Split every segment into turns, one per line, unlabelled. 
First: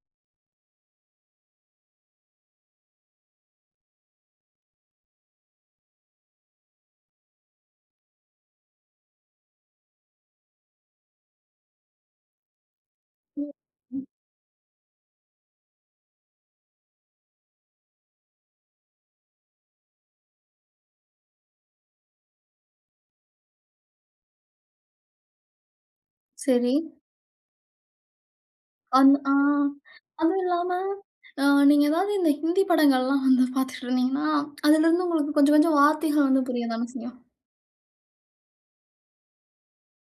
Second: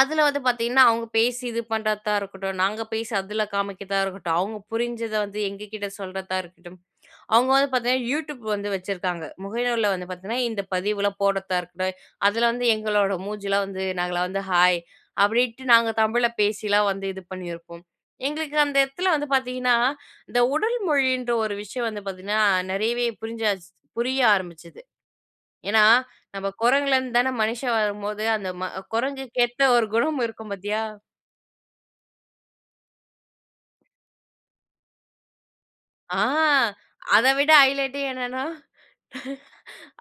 அதுல வந்து பார்த்திங்கன்னா, அவங்க பேசி இது பண்ணுறதா இருக்கட்டும், நாங்க பேசி அதுல காமிக்கிறதா இருக்கட்டும், அவங்க புரிஞ்சத வந்து எங்ககிட்ட சொல்றதா இருக்கட்டும், அவங்க வந்து பார்த்திங்கன்னா, யூடியூப் வந்து வச்சுருக்காங்க. முகநூலுல வந்து பார்த்திங்கன்னா, இந்த பதிவுலாம் போடுறதா இருக்கட்டும், அதுல வந்து எங்களோட மூஞ்சிலா வந்து,
[unintelligible]
நாங்கலாம் வந்து ஹாய் அப்டின்ட்டு நாங்க தமிழ்ல பேசிலாம் வந்து இது பண்ணியிருப்போம். எங்களுக்கு அந்த இடத்துல வந்து பார்த்திங்கன்னா, இந்த உடல் மொழின்ற ஒரு விஷயம் வந்து பார்த்திங்கன்னா நிறையவே புரிஞ்சாச்சு புரிய ஆரம்பிச்சிது. ஏன்னா, நம்ம
சரி.
குரங்குல இருந்து தான மனுஷன் வரும்போது, அந்த ம
ஆமா, ஆ
குரங்குக்கு ஏத்த ஒரு குணம்
அதுவும்
இருக்கும்
இல்லாம,
பாத்தியா!
அ நீங்க ஏதாவது இந்த ஹிந்தி படங்கள்லாம் வந்து பார்த்துட்டு இருந்தீங்கனா, அதிலிருந்து உங்களுக்கு கொஞ்சம் கொஞ்சம்
ஆ,
வார்த்தைகள் வந்து புரியதான செய்யும்.
அதை விட ஹைலைட்டே என்னன்னா,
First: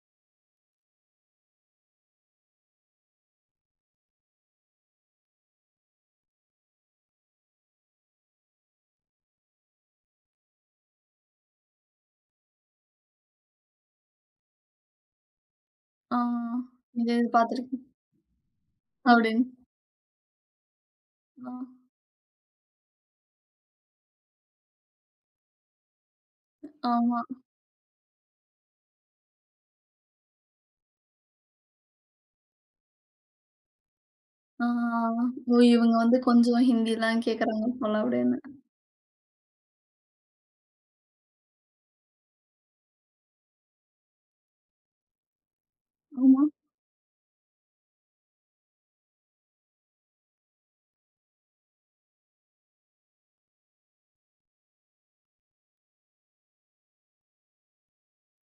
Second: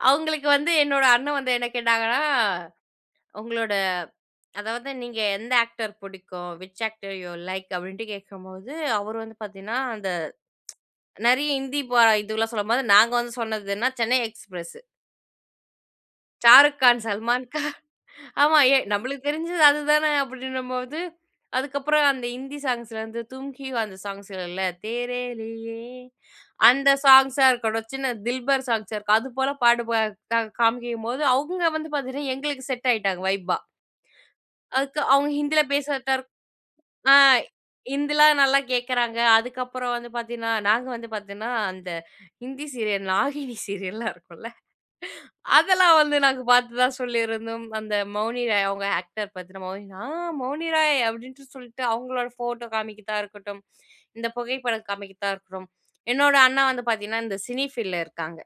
அவங்களுக்கு வந்து என்னோட அண்ணன் வந்து என்ன கேட்டாங்கன்னா, உங்களோட அதாவது நீங்க எந்த ஆக்டர் புடிக்கும்? Which actor you like? அப்படின்ட்டு கேட்கும்போது, அவரு வந்து பாத்திங்கன்னா, அந்த நிறைய ஹிந்தி பா இதுவெல்லாம் சொல்லும்போது, நாங்க வந்து சொன்னது என்னா, "சென்னை எக்ஸ்பிரஸ்".
ஆ,
ஷாருக்கான்,
இந்த இது
சல்மான்கான்.
பாத்திருக்கேன்.
ஆமா எ நம்பளுக்கு
அப்படின்னு.
தெரிஞ்சது அதுதானே! அப்படின்னும்போது,
அ.
அதுக்கப்புறம் அந்த ஹிந்தி சாங்ஸ்ல இருந்து தும்கிவா அந்த சாங்ஸ் [unintelligible] தேரேலியே அந்த
ஆமா.
சாங்ஸ்ஸா இருக்கட்டும், சின்ன தில்பர் சாங்ஸ் இருக்கும், அது போல பாடு ப காமிக்கும்போது, அவுங்க வந்து பாத்தீங்கன்னா, எங்களுக்கு செட் ஆயிட்டாங்க ஃவைபா.
ஆ,
அதுக்கு அவங்க
ஓ,
ஹிந்தில
இவங்க வந்து
பேசுறதரு
கொஞ்சம்
ஆ
ஹிந்தில்லாம் கேட்கிறாங்க போல
ஹிந்திலா
அப்படின்னு.
நல்லா கேட்கறாங்க. அதுக்கப்புறம் வந்து பார்த்திங்கன்னா, நாங்க வந்து பார்த்தீங்கன்னா, அந்த ஹிந்தி சீரியல் நாகினி சீரியல்லாம் இருக்கும்ல, அதெல்லாம் வந்து
ம்
நாங்க
ஆ.
பார்த்ததா சொல்லியிருந்தோம். அந்த மௌனி ராய் அவங்க ஆக்டர் பார்த்தினா, மௌனி ஆ மௌனி ராய்! அப்படின்ட்டு சொல்லிட்டு, அவங்களோட ஃபோட்டோ காமிக்கறதா இருக்கட்டும். இந்த புகைப்படம் காமிக்கறதா இருக்கட்டும். என்னோட அண்ணா வந்து பார்த்திங்கன்னா, இந்த சினிஃபீல்டுல இருக்காங்க.